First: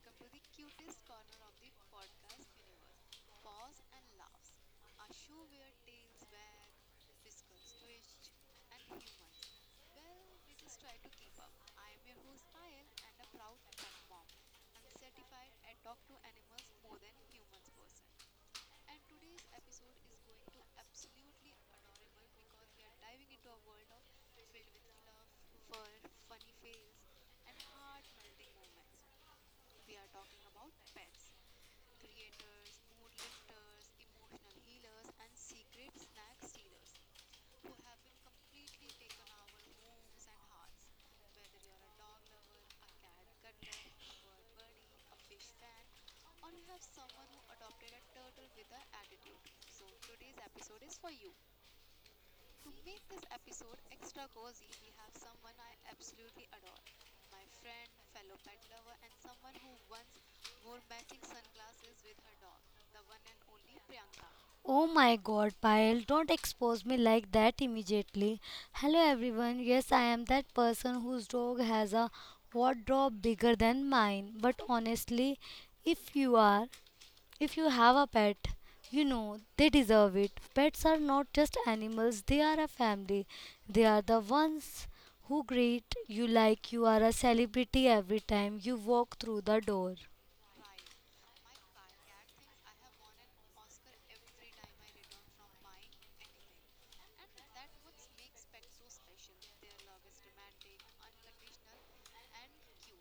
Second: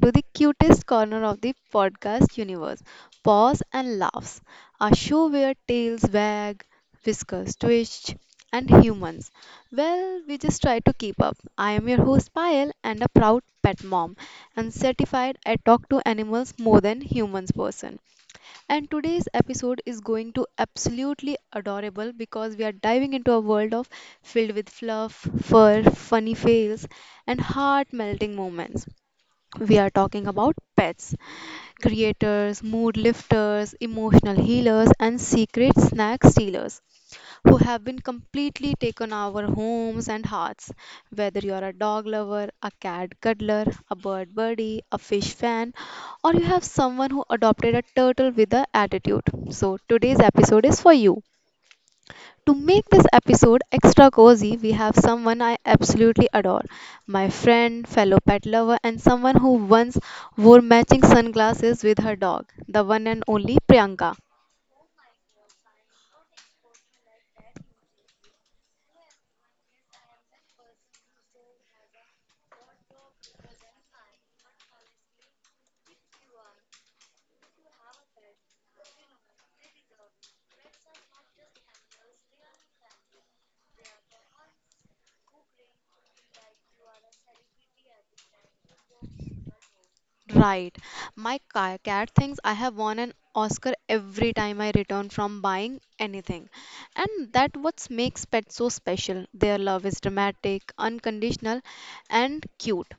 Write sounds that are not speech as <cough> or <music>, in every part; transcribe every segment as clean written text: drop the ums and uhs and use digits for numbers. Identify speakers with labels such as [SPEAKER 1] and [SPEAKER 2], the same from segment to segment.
[SPEAKER 1] to the cutest corner of the podcast universe, Paws and Laughs, a show where tails wag, whiskers twitch, and humans. Well, we just try to keep up. I am your host, Payal, and a proud pet mom, and certified I talk to animals more than humans person. And today's episode is going to absolutely adorable because we are diving into a world of filled with fluff, fur, funny fails, and heart melting moments. We are talking about pets, creators, mood lifters, emotional healers, and secret snack stealers who have been completely taken our homes and hearts. Whether you're a dog lover, a cat cuddler, a bird buddy, a fish fan, or you have someone who adopted a turtle with an attitude. So today's episode is for you. To make this episode extra cozy, we have someone I absolutely adore. My friend, fellow pet lover, and someone who once wore matching sunglasses with her dog, the one and only Priyanka.
[SPEAKER 2] Oh my god, Payal, don't expose me like that immediately. Hello everyone, yes, I am that person whose dog has a wardrobe bigger than mine. But honestly, if you are, if you have a pet, they deserve it. Pets are not just animals, they are a family. They are the ones who greet you like you are a celebrity every time you walk through the door.
[SPEAKER 1] Right. My cat thinks I have won an Oscar every time I return from buying anything. And that what makes pets so special. Their love is dramatic, unconditional, and cute.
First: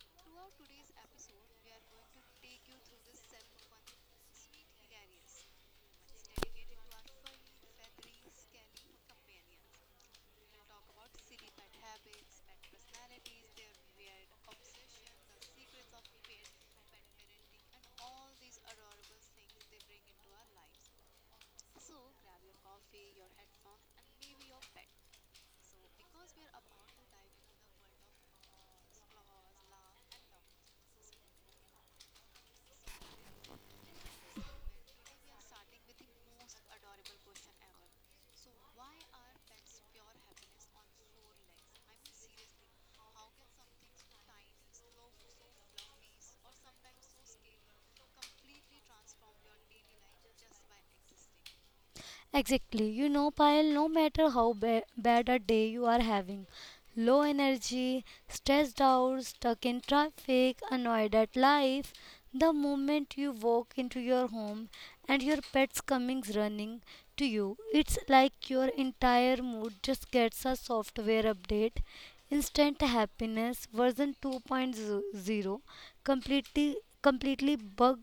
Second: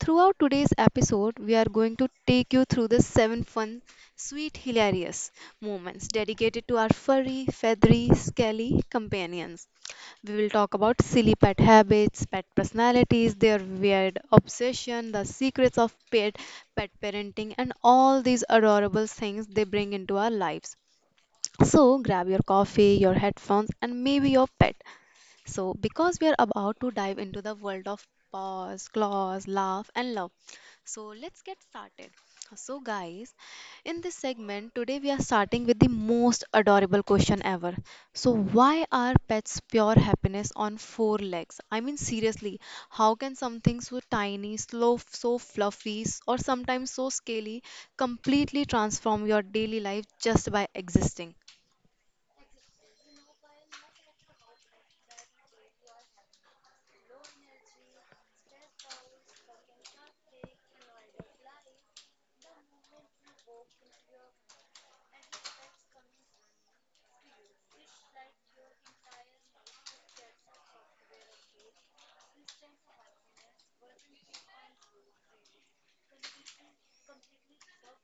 [SPEAKER 1] Throughout today's episode, we are going to take you through the seven fun, sweet, hilarious moments dedicated to our furry, feathery, scaly companions. We will talk about silly pet habits, pet personalities, their weird obsession, the secrets of pet parenting, and all these adorable things they bring into our lives. So, grab your coffee, your headphones, and maybe your pet so, because we are about to dive into the world of pause, claws, laugh, and love, so let's get started. So, guys, in this segment today we are starting with the most adorable question ever. So, why are pets pure happiness on four legs? I mean, seriously, how can something so tiny, slow, so fluffy, or sometimes so scaly completely transform your daily life just by existing?
[SPEAKER 2] Exactly. You know, Payal, no matter how bad a day you are having, low energy, stressed out, stuck in traffic, annoyed at life, the moment you walk into your home and your pet's coming running to you, it's like your entire mood just gets a software update. Instant happiness version 2.0, completely completely bug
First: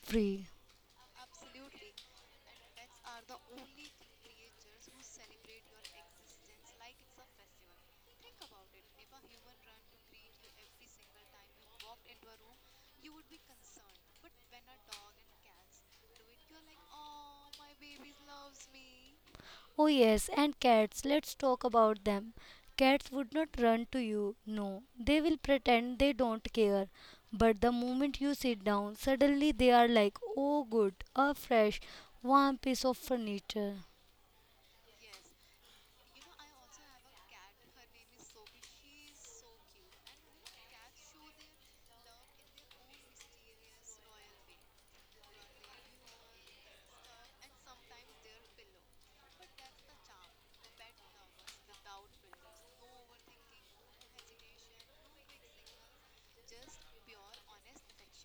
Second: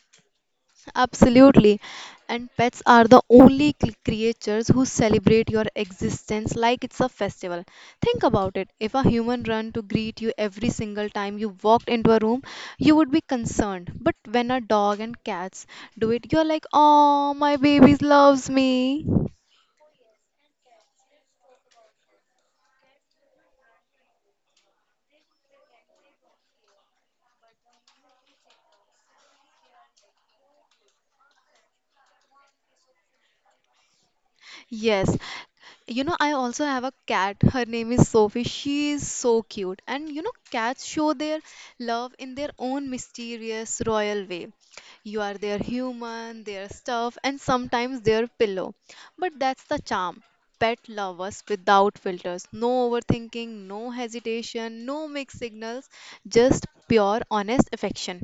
[SPEAKER 2] free.
[SPEAKER 1] Absolutely. And pets are the only creatures who celebrate your existence like it's a festival. Think about it. If a human ran to greet you every single time you walked into a room, you would be concerned. But when a dog and cats do it, you're like, oh, my baby loves me.
[SPEAKER 2] Oh, yes, and cats, let's talk about them. Cats would not run to you, no, they will pretend they don't care. But the moment you sit down, suddenly they are like, oh, good, a fresh, warm piece of furniture.
[SPEAKER 1] Yes. You know, I also have a cat. Her name is Sophie. She is so cute. And you know, cats show their love in their own mysterious, royal way. You are their human, their stuff, and sometimes their pillow. But that's the charm. Pet lovers without filters. No overthinking, no hesitation, no mixed signals, just pure, honest affection.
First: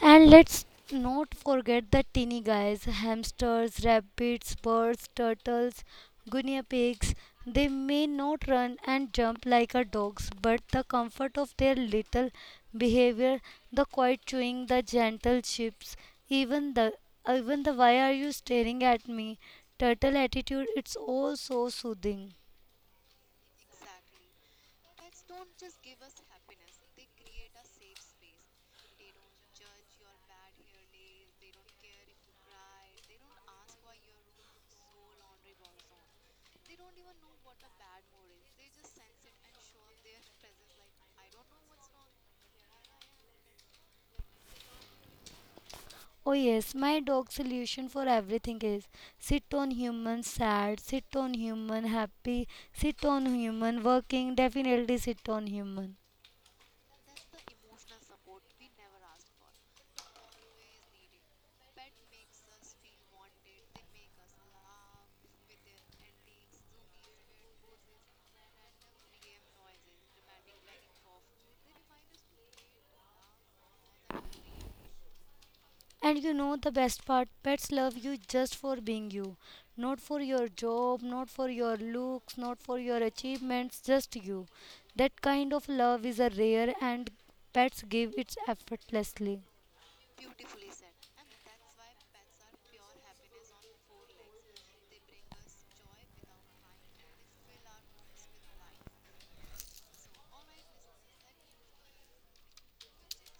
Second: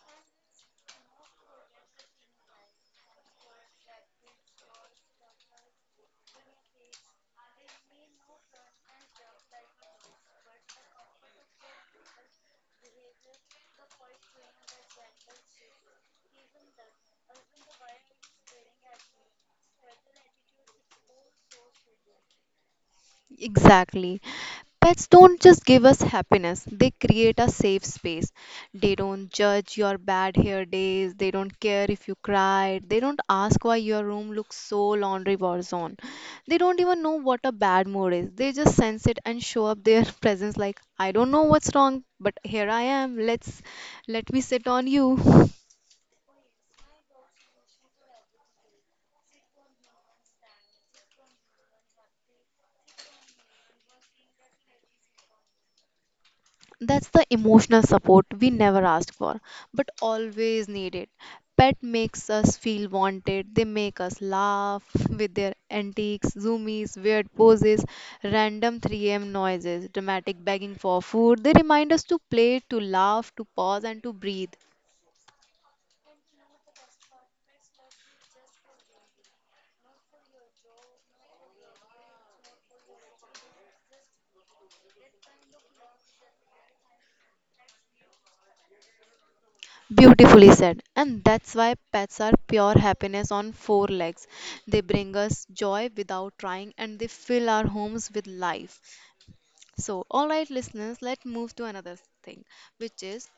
[SPEAKER 2] And let's not forget the teeny guys: hamsters, rabbits, birds, turtles, guinea pigs. They may not run and jump like our dogs, but the comfort of their little behavior, the quiet chewing, the gentle chips, even the even the why are you staring at me turtle attitude, it's all so soothing.
[SPEAKER 1] Exactly. Pets don't just give us happiness, they create a safe space. They don't judge your bad hair days, they don't care if you cried, they don't ask why your room looks so laundry was on. They don't even know what a bad mood is. They just sense it and show up their <laughs> presence like I don't know what's wrong, but here I am. Let me sit on you. <laughs>
[SPEAKER 2] Oh yes, my dog's solution for everything is sit on human sad, sit on human happy, sit on human working, definitely sit on human.
[SPEAKER 1] That's the emotional support we never asked for, but always needed. Pet makes us feel wanted. They make us laugh with their antics, zoomies, weird poses, random 3 a.m. noises, dramatic begging for food. They remind us to play, to laugh, to pause, and to breathe.
[SPEAKER 2] And you know the best part, pets love you just for being you, not for your job, not for your looks, not for your achievements, just you. That kind of love is a rare and pets give it effortlessly.
[SPEAKER 1] Beautifully said. And that's why pets are pure happiness on four legs. They bring us joy without trying, and they fill our homes with life. So, all right, listeners, let's move to another thing, which is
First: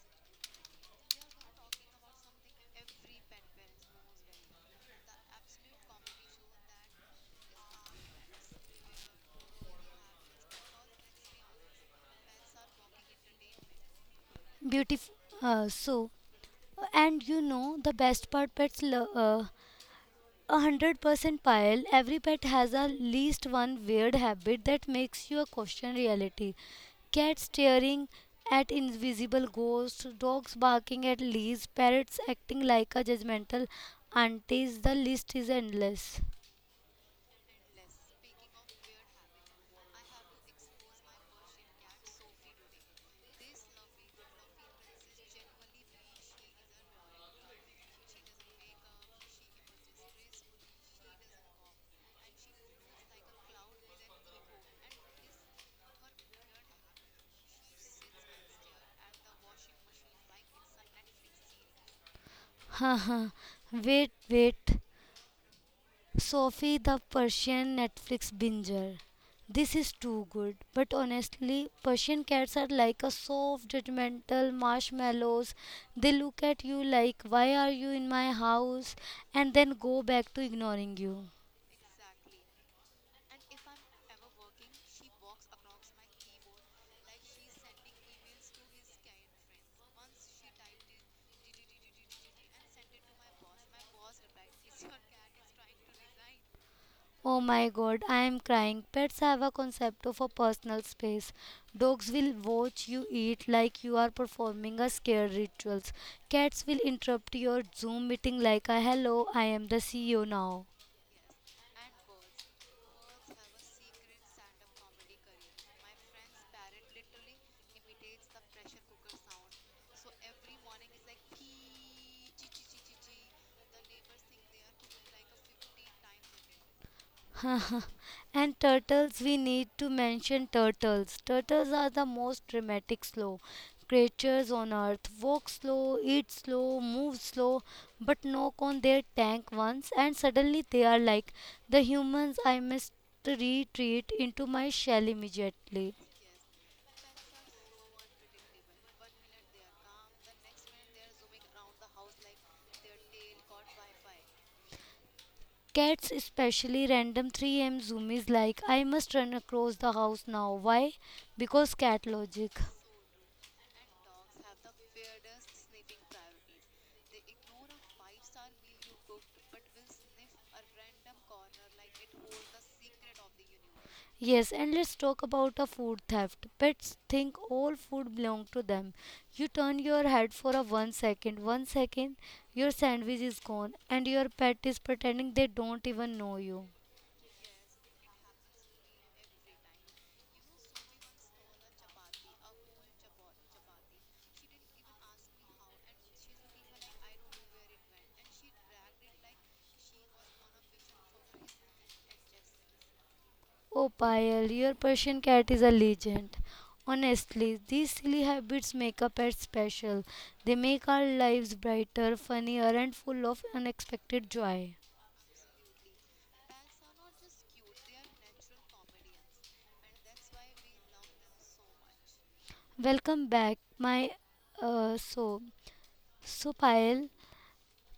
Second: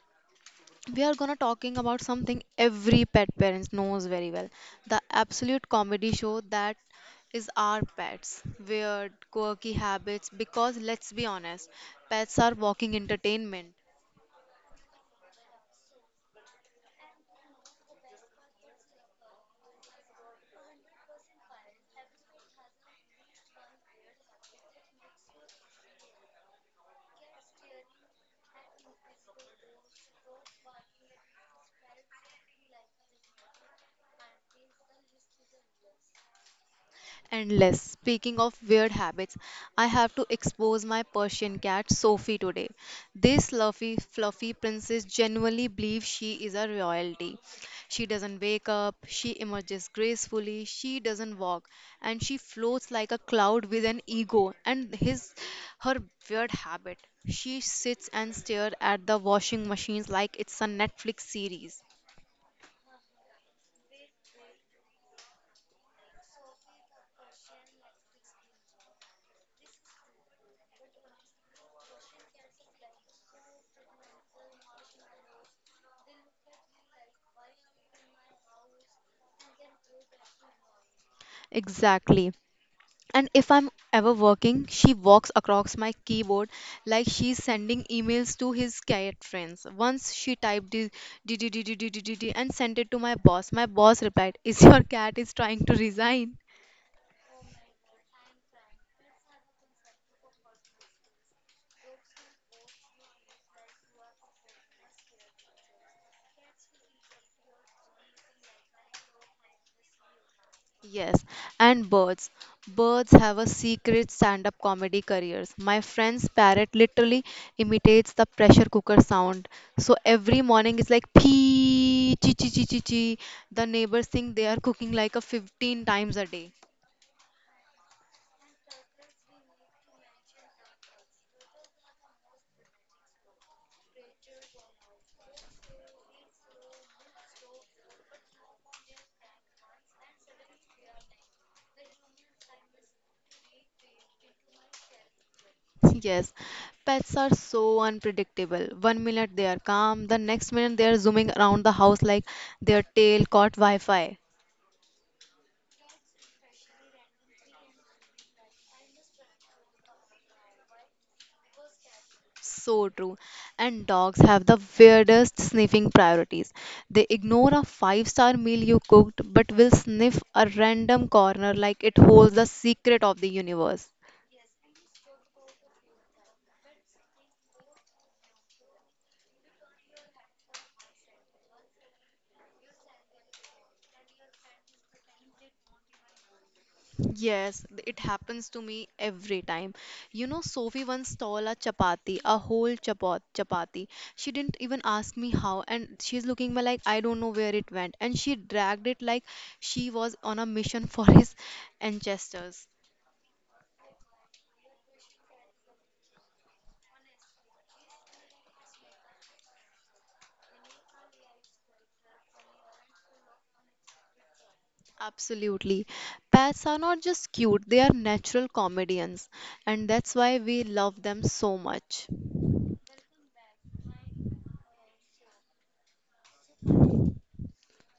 [SPEAKER 1] we are gonna talking about something every pet parents knows very well, the absolute comedy show that is our pets weird quirky habits because let's be honest, pets are walking entertainment.
[SPEAKER 2] Beautiful. Uh, so, and you know the best part, pets love. 100% pile. Every pet has at least one weird habit that makes you question reality. Cats staring at invisible ghosts, dogs barking at leads, parrots acting like a judgmental aunties. The list is endless.
[SPEAKER 1] Endless. Speaking of weird habits, I have to expose my Persian cat Sophie today. This fluffy, fluffy princess genuinely believes she is a royalty. She doesn't wake up, she emerges gracefully, she doesn't walk, and she floats like a cloud with an ego and his her weird habit. She sits and stares at the washing machines like it's a Netflix series.
[SPEAKER 2] <laughs> Haha. Wait. Sophie the Persian Netflix binger. This is too good, but honestly, Persian cats are like a soft, judgmental marshmallows. They look at you like, why are you in my house? And then go back to ignoring you.
[SPEAKER 1] Exactly. And if I'm ever working, she walks across my keyboard like she's sending emails to his cat friends. Once she typed DDDDDDDD and sent it to my boss. My boss replied, "Is your cat is trying to resign?"
[SPEAKER 2] Oh my god, I am crying. Pets have a concept of a personal space. Dogs will watch you eat like you are performing a scare rituals. Cats will interrupt your Zoom meeting like a hello, I am the CEO now.
[SPEAKER 1] Yes, and birds. Birds have a secret stand-up comedy careers. My friend's parrot literally imitates the pressure cooker sound. So every morning it's like pee, chi chi chi chi chi. The neighbors think they are cooking like a 15 times a day.
[SPEAKER 2] <laughs> And turtles, we need to mention turtles. Turtles are the most dramatic, slow creatures on earth. Walk slow, eat slow, move slow, but knock on their tank once, and suddenly they are like the humans I must retreat into my shell immediately.
[SPEAKER 1] Yes, pets are so unpredictable. One minute they are calm, the next minute they are zooming around the house like their tail caught Wi Fi.
[SPEAKER 2] Cats, especially random 3 a.m. zoomies, like I must run across the house now. Why? Because cat logic.
[SPEAKER 1] So true. And dogs have the weirdest sniffing priorities. They ignore a five-star meal you cooked but will sniff a random corner like it holds the secret of the universe.
[SPEAKER 2] Yes, and let's talk about a food theft. Pets think all food belong to them. You turn your head for a one second, your sandwich is gone, and your pet is pretending they don't even know you.
[SPEAKER 1] Yes, it happens to me every time. You know, Sophie once stole a chapati, a whole chapati. She didn't even ask me how, and she's looking me like I don't know where it went. And she dragged it like she was on a mission <laughs> for his ancestors.
[SPEAKER 2] Oh, Payal, your Persian cat is a legend. Honestly, these silly habits make a pet special. They make our lives brighter, funnier, and full of unexpected joy.
[SPEAKER 1] Absolutely. Pets are not just cute, they are natural comedians, and that's why we love them so much.
[SPEAKER 2] Welcome back, my uh, so Payal.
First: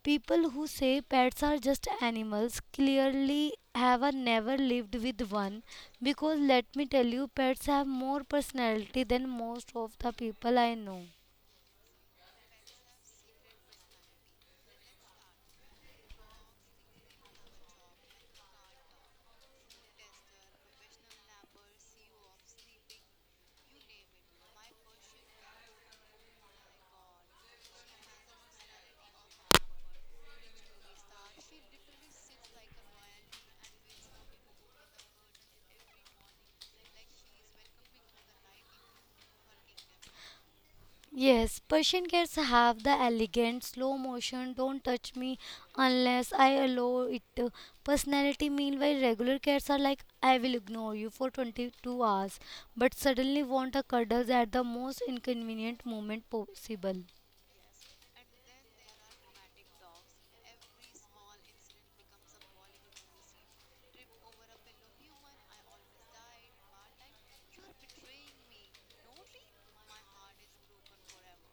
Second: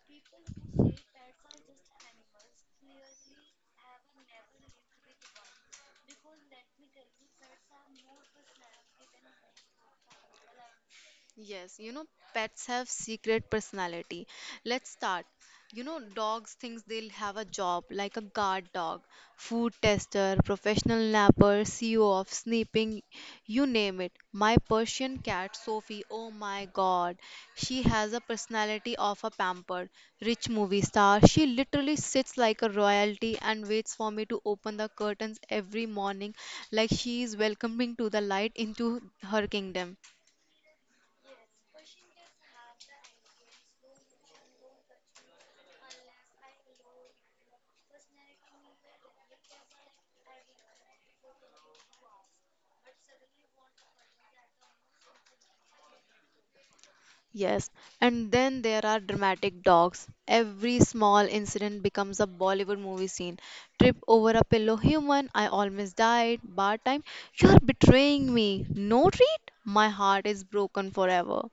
[SPEAKER 2] People who say pets are just animals clearly have a never lived with one because let me tell you, pets have more personality than most of the people I know.
[SPEAKER 1] Yes, you know, pets have secret personality. Let's start. You know, dogs thinks they'll have a job like a guard dog, food tester, professional napper, CEO of sneaking, you name it. My Persian cat, Sophie, oh my God, she has a personality of a pampered, rich movie star. She literally sits like a royalty and waits for me to open the curtains every morning, like she is welcoming to the light into her kingdom.
[SPEAKER 2] Yes, Persian cats have the elegant, slow motion, don't touch me unless I allow it personality. Meanwhile, regular cats are like, I will ignore you for 22 hours, but suddenly want a cuddle at the most inconvenient moment possible.
[SPEAKER 1] Yes, and then there are dramatic dogs. Every small incident becomes a Bollywood movie scene. Trip over a pillow human, I almost died. Bar time, you're betraying me. No treat? My heart is broken forever.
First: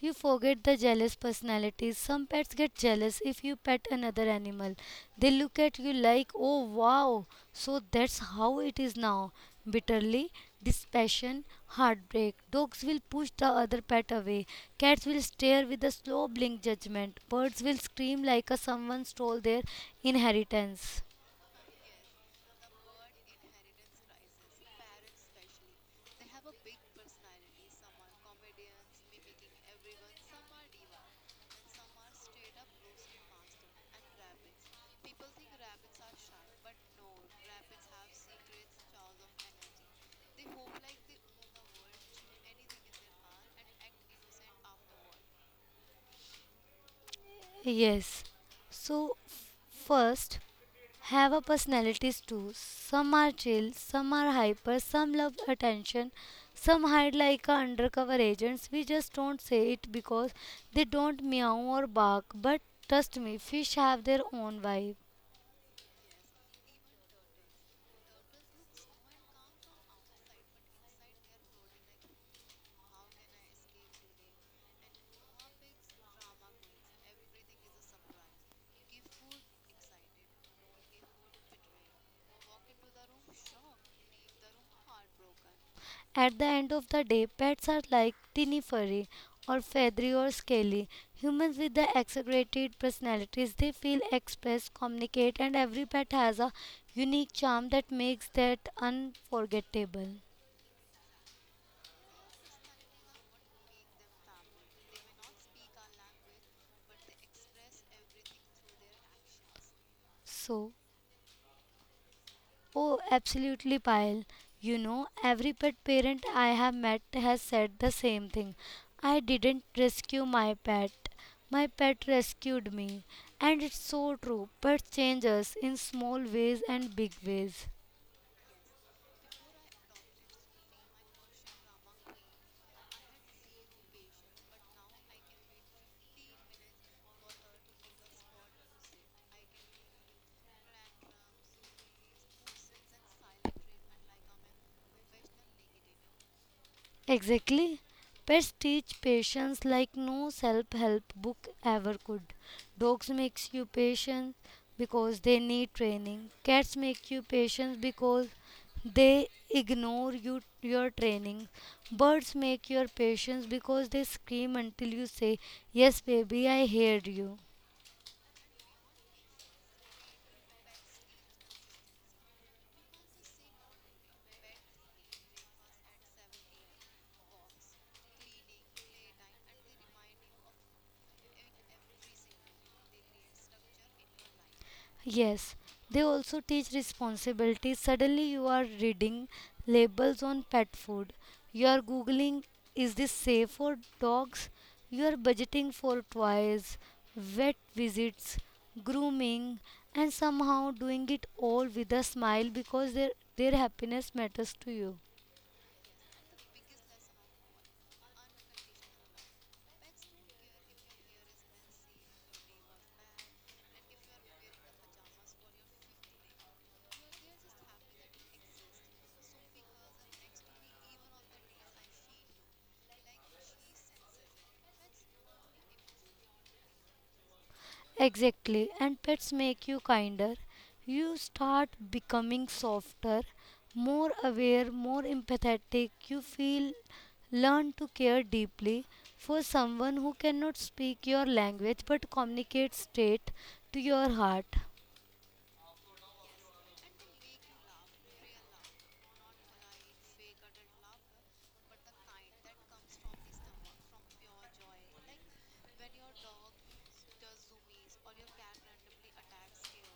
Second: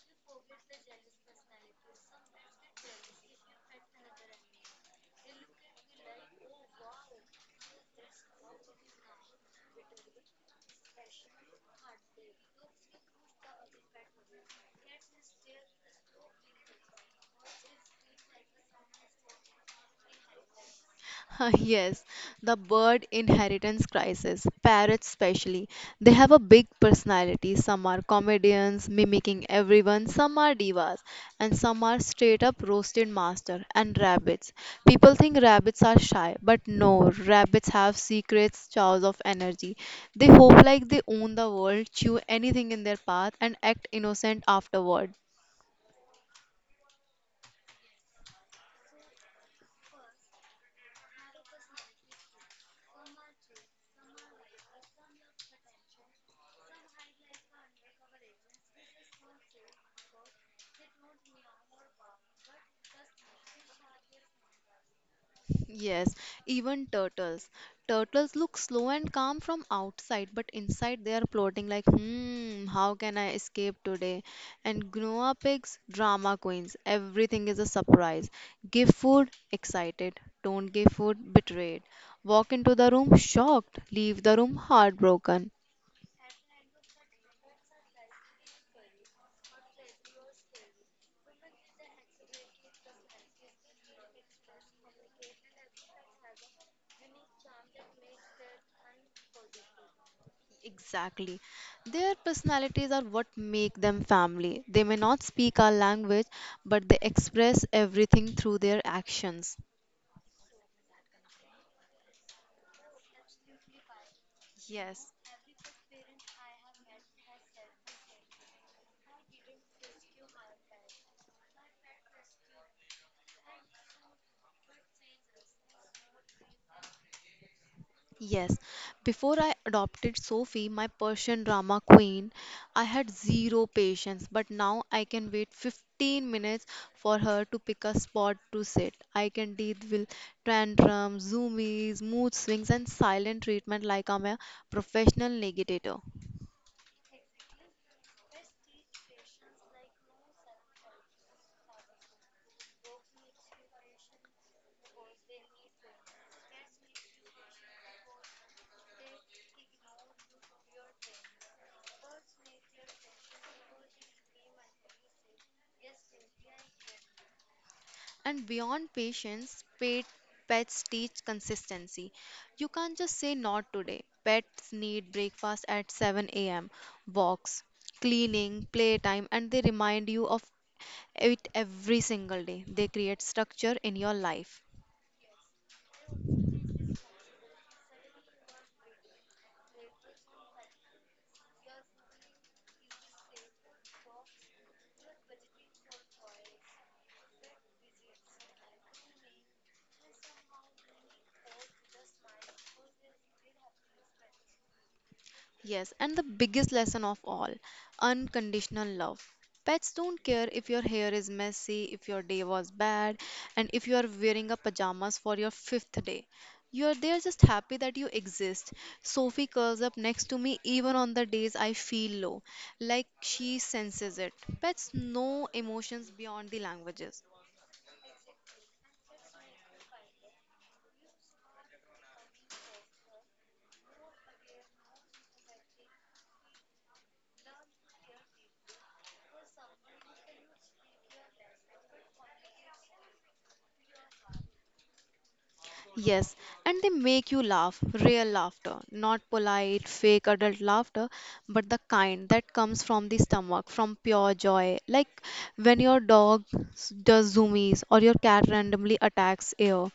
[SPEAKER 2] You forget the jealous personalities. Some pets get jealous if you pet another animal. They look at you like, oh wow, so that's how it is now. Bitterly, dispassion, heartbreak. Dogs will push the other pet away. Cats will stare with a slow blink judgment. Birds will scream like a someone stole their inheritance.
[SPEAKER 1] <laughs> Yes, the bird inheritance crisis, parrots especially. They have a big personality. Some are comedians mimicking everyone, some are divas, and some are straight up roasted master. And rabbits. People think rabbits are shy, but no, rabbits have secrets, chows of energy. They hope like they own the world, chew anything in their path, and act innocent afterward.
[SPEAKER 2] Yes. So, first, have a personalities too. Some are chill, some are hyper, some love attention, some hide like a undercover agents. We just don't say it because they don't meow or bark. But trust me, fish have their own vibe.
[SPEAKER 1] Yes, even turtles. Turtles look slow and calm from outside, but inside they are plotting like, hmm, how can I escape today? And Gnoa pigs, drama queens. Everything is a surprise. Give food, excited. Don't give food, betrayed. Walk into the room, shocked. Leave the room, heartbroken.
[SPEAKER 2] At the end of the day, pets are like teeny furry or feathery or scaly. Humans with the exaggerated personalities, they feel, express, communicate, and every pet has a unique charm that makes that unforgettable.
[SPEAKER 1] Exactly. Their personalities are what make them family. They may not speak our language, but they express everything through their actions.
[SPEAKER 2] So, oh, absolutely, Payal. You know,
[SPEAKER 1] Yes,
[SPEAKER 2] every pet parent I have met has said the same thing. I didn't rescue my pet. My pet rescued me. And it's so true. Pets change us in small ways and big ways.
[SPEAKER 1] yes. Before I adopted Sophie, my Persian drama queen, I had zero patience, but now I can wait 15 minutes for her to pick a spot to sit. I can deal with tantrums, zoomies, mood swings, and silent treatment like I'm a professional litigator.
[SPEAKER 2] Exactly. Pets teach patience like no self-help book ever could. Dogs makes you patient because they need training. Cats make you patient because they ignore you your training. Birds make your patience because they scream until you say, "Yes, baby, I heard you."
[SPEAKER 1] And beyond patience, pets teach consistency. You can't just say not today. Pets need breakfast at 7 a.m., walks, cleaning, playtime, and they remind you of it every single day. They create structure in your life.
[SPEAKER 2] Yes, they also teach responsibility. Suddenly, you are reading labels on pet food. You are googling, is this safe for dogs? You are budgeting for toys, vet visits, grooming, and somehow doing it all with a smile because their happiness matters to you.
[SPEAKER 1] Yes, and the biggest lesson of all unconditional love. Pets don't care if your hair is messy, if your day was bad, and if you are wearing a pajamas for your fifth day. You're They're just happy that you exist. Sophie curls up next to me even on the days I feel low, like she senses it. Pets know emotions beyond the languages.
[SPEAKER 2] Exactly, and pets make you kinder. You start becoming softer, more aware, more empathetic. You feel learn to care deeply for someone who cannot speak your language but communicates straight to your heart.
[SPEAKER 1] Yes, and they make you laugh, real laughter, not polite, fake adult laughter, but the kind that comes from the stomach, from pure joy. Like when your dog does zoomies, or your cat randomly attacks air,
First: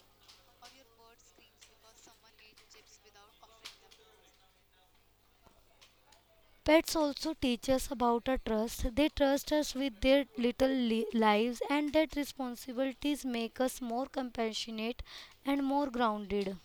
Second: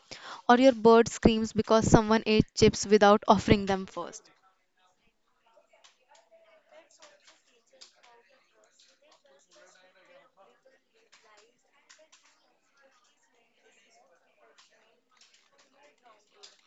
[SPEAKER 1] or your bird screams because someone ate chips without offering them first.
[SPEAKER 2] Pets also teach us about our trust. They trust us with their little lives, and that responsibilities make us more compassionate and more grounded.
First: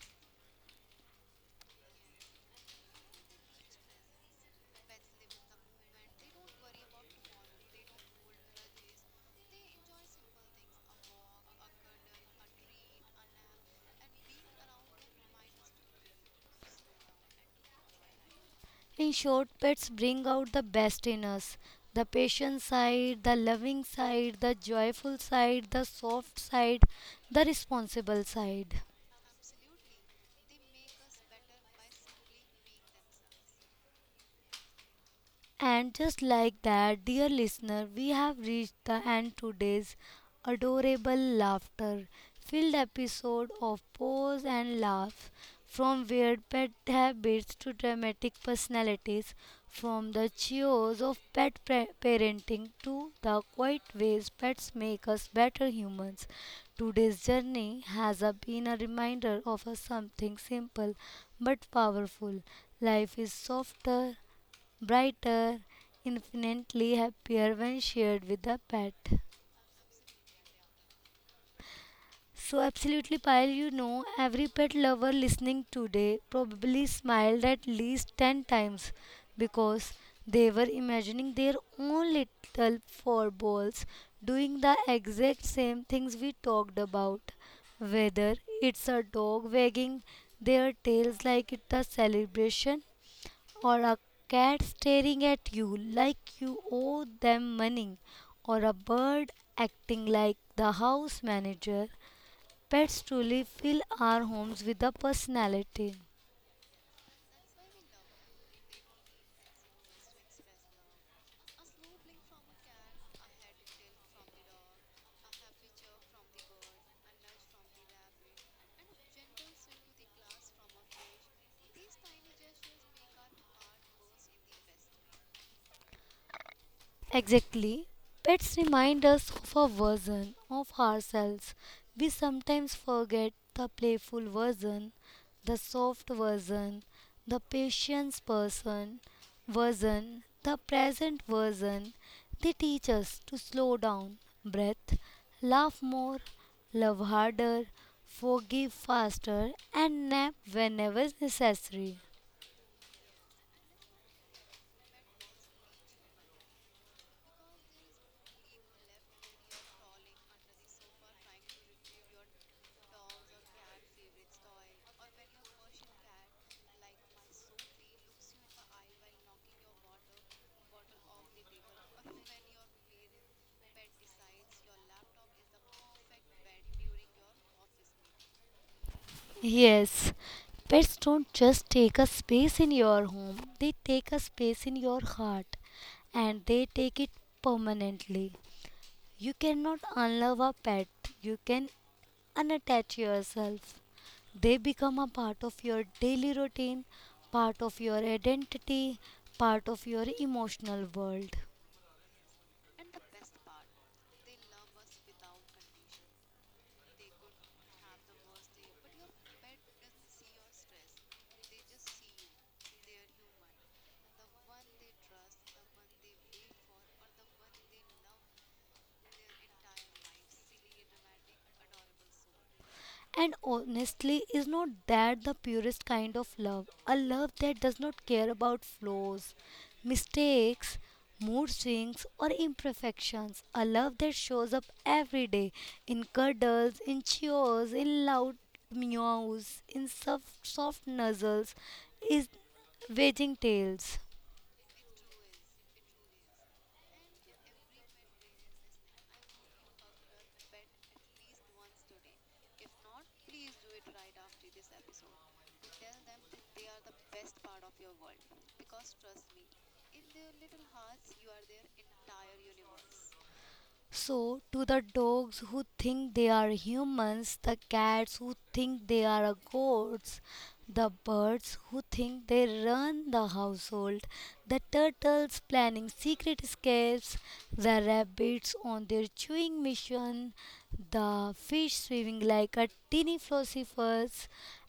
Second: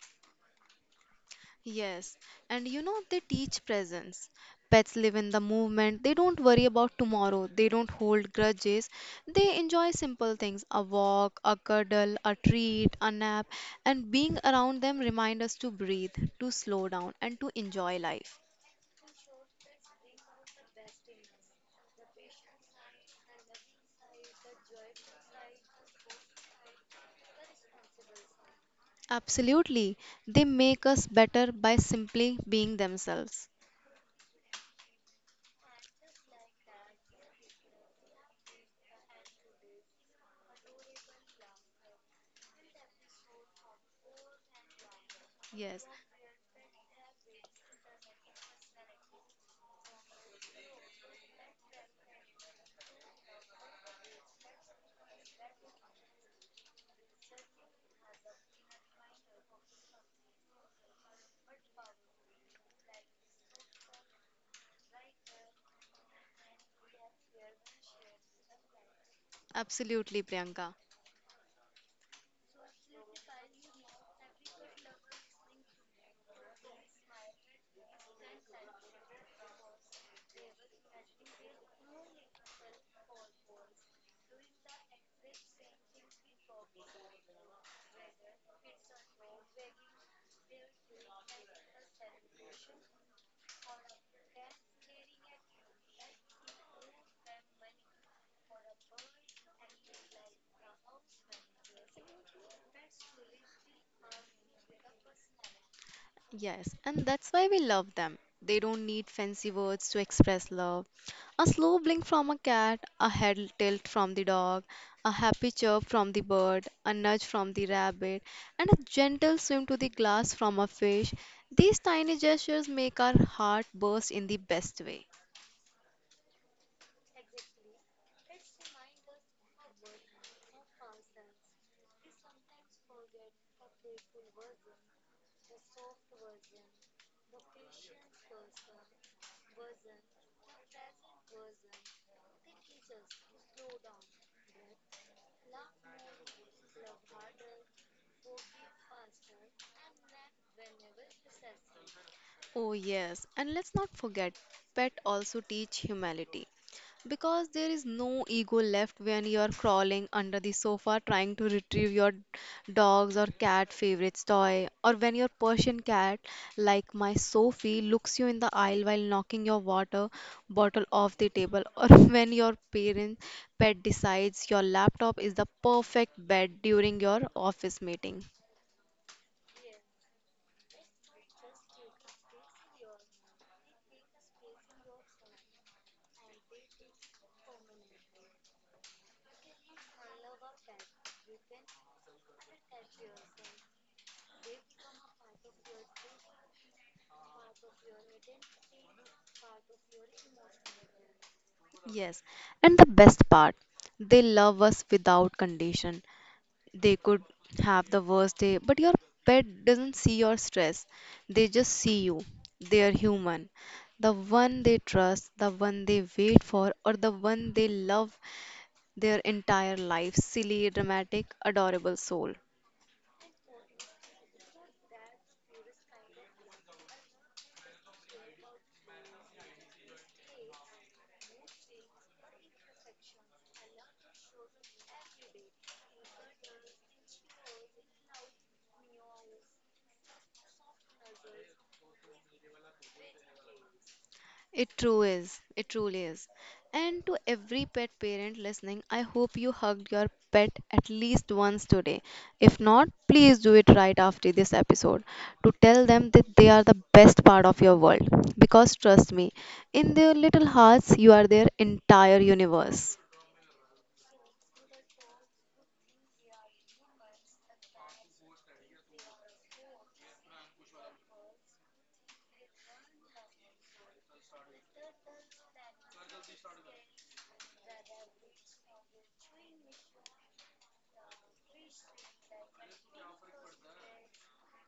[SPEAKER 1] Yes, and you know, they teach presence. Pets live in the movement, they don't worry about tomorrow, they don't hold grudges, they enjoy simple things a walk, a cuddle, a treat, a nap, and being around them remind us to breathe, to slow down, and to enjoy life.
[SPEAKER 2] In short, pets bring out the best in us: the patient side, the loving side, the joyful side, the soft side, the responsible side.
[SPEAKER 1] Absolutely, they make us better by simply being themselves.
[SPEAKER 2] And just like that, dear listener, we have reached the end today's adorable laughter filled episode of Pose and Laugh.
[SPEAKER 1] Yes,
[SPEAKER 2] From weird pet habits to dramatic personalities, from the cheers of parenting to the quiet ways pets make us better humans. Today's journey has been a reminder of a something simple but powerful. Life is softer, brighter, infinitely happier when shared with a pet.
[SPEAKER 1] absolutely, Priyanka.
[SPEAKER 2] So, absolutely, Payal, you know, every pet lover listening today probably smiled at least 10 times because they were imagining their own little four balls doing the exact same things we talked about. Whether it's a dog wagging their tails like it's a celebration, or a cat staring at you like you owe them money, or a bird acting like the house manager, pets truly fill our homes with a personality.
[SPEAKER 1] Yes, and that's why we love them. They don't need fancy words to express love. A slow blink from a cat, a head tilt from the dog, a happy chirp from the bird, a nudge from the rabbit, and a gentle swim to the glass from a fish. These tiny gestures make our heart burst in the best way.
[SPEAKER 2] Exactly. Pets remind us of a version of ourselves. We sometimes forget the playful version, the soft version, the patience person version, the present version. They teach us to slow down, breath, laugh more, love harder, forgive faster, and nap whenever necessary.
[SPEAKER 1] Oh, yes, and let's not forget, pet also teach humility because there is no ego left when you are crawling under the sofa trying to retrieve your dog's or cat favorite's toy, or when your Persian cat, like my Sophie, looks you in the aisle while knocking your water bottle off the table, or <laughs> when your parent pet decides your laptop is the perfect bed during your office meeting.
[SPEAKER 2] Yes, pets don't just take a space in your home, they take a space in your heart and they take it permanently. You cannot unlove a pet, you can unattach yourself. They become a part of your daily routine, part of your identity, part of your emotional world.
[SPEAKER 1] Yes, and the best part, they love us without condition. They could have the worst day, but your pet doesn't see your stress. They just see you. They are human. The one they trust, the one they wait for, or the one they love their entire life. Silly, dramatic, adorable soul.
[SPEAKER 2] And honestly, is not that the purest kind of love? A love that does not care about flaws, mistakes, mood swings, or imperfections. A love that shows up every day in cuddles, in cheers, in loud meows, in soft nuzzles, is waging tales.
[SPEAKER 1] It true is. It truly is. And to every pet parent listening, I hope you hugged your pet at least once today. If not, please do it right after this episode to tell them that they are the best part of your world. Because trust me, in their little hearts, you are their entire universe.
[SPEAKER 2] So, to the dogs who think they are humans, the cats who think they are goats, the birds who think they run the household, the turtles planning secret escapes, the rabbits on their chewing mission, the fish swimming like a teeny philosophers,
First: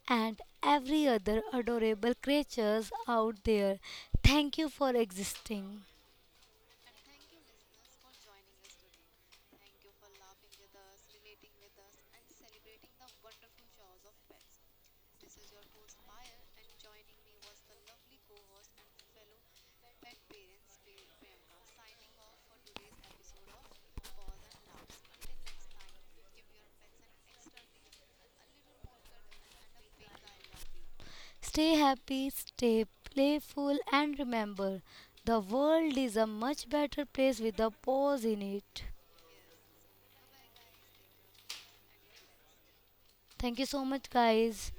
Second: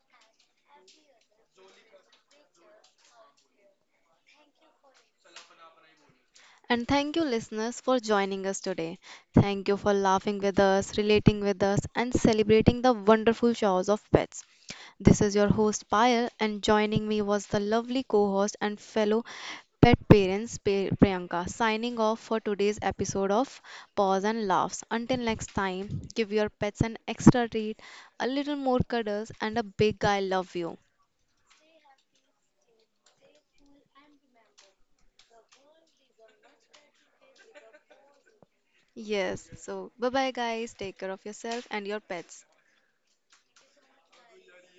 [SPEAKER 2] and every other adorable creatures out there. Thank you for existing.
[SPEAKER 1] And thank you, listeners, for joining us today. Thank you for laughing with us, relating with us, and celebrating the wonderful shows of pets. This is your host, Payal, and joining me was the lovely co host and fellow pet parents, Priyanka, signing off for today's episode of Paws and Laughs. Until next time, give your pets an extra treat, a little more cuddles, and a big I love you.
[SPEAKER 2] Stay happy, stay playful, and remember the world is a much better place with a pause in it.
[SPEAKER 1] Yes, so bye bye, guys. Take care of yourself and your pets.
[SPEAKER 2] Thank you so much, guys.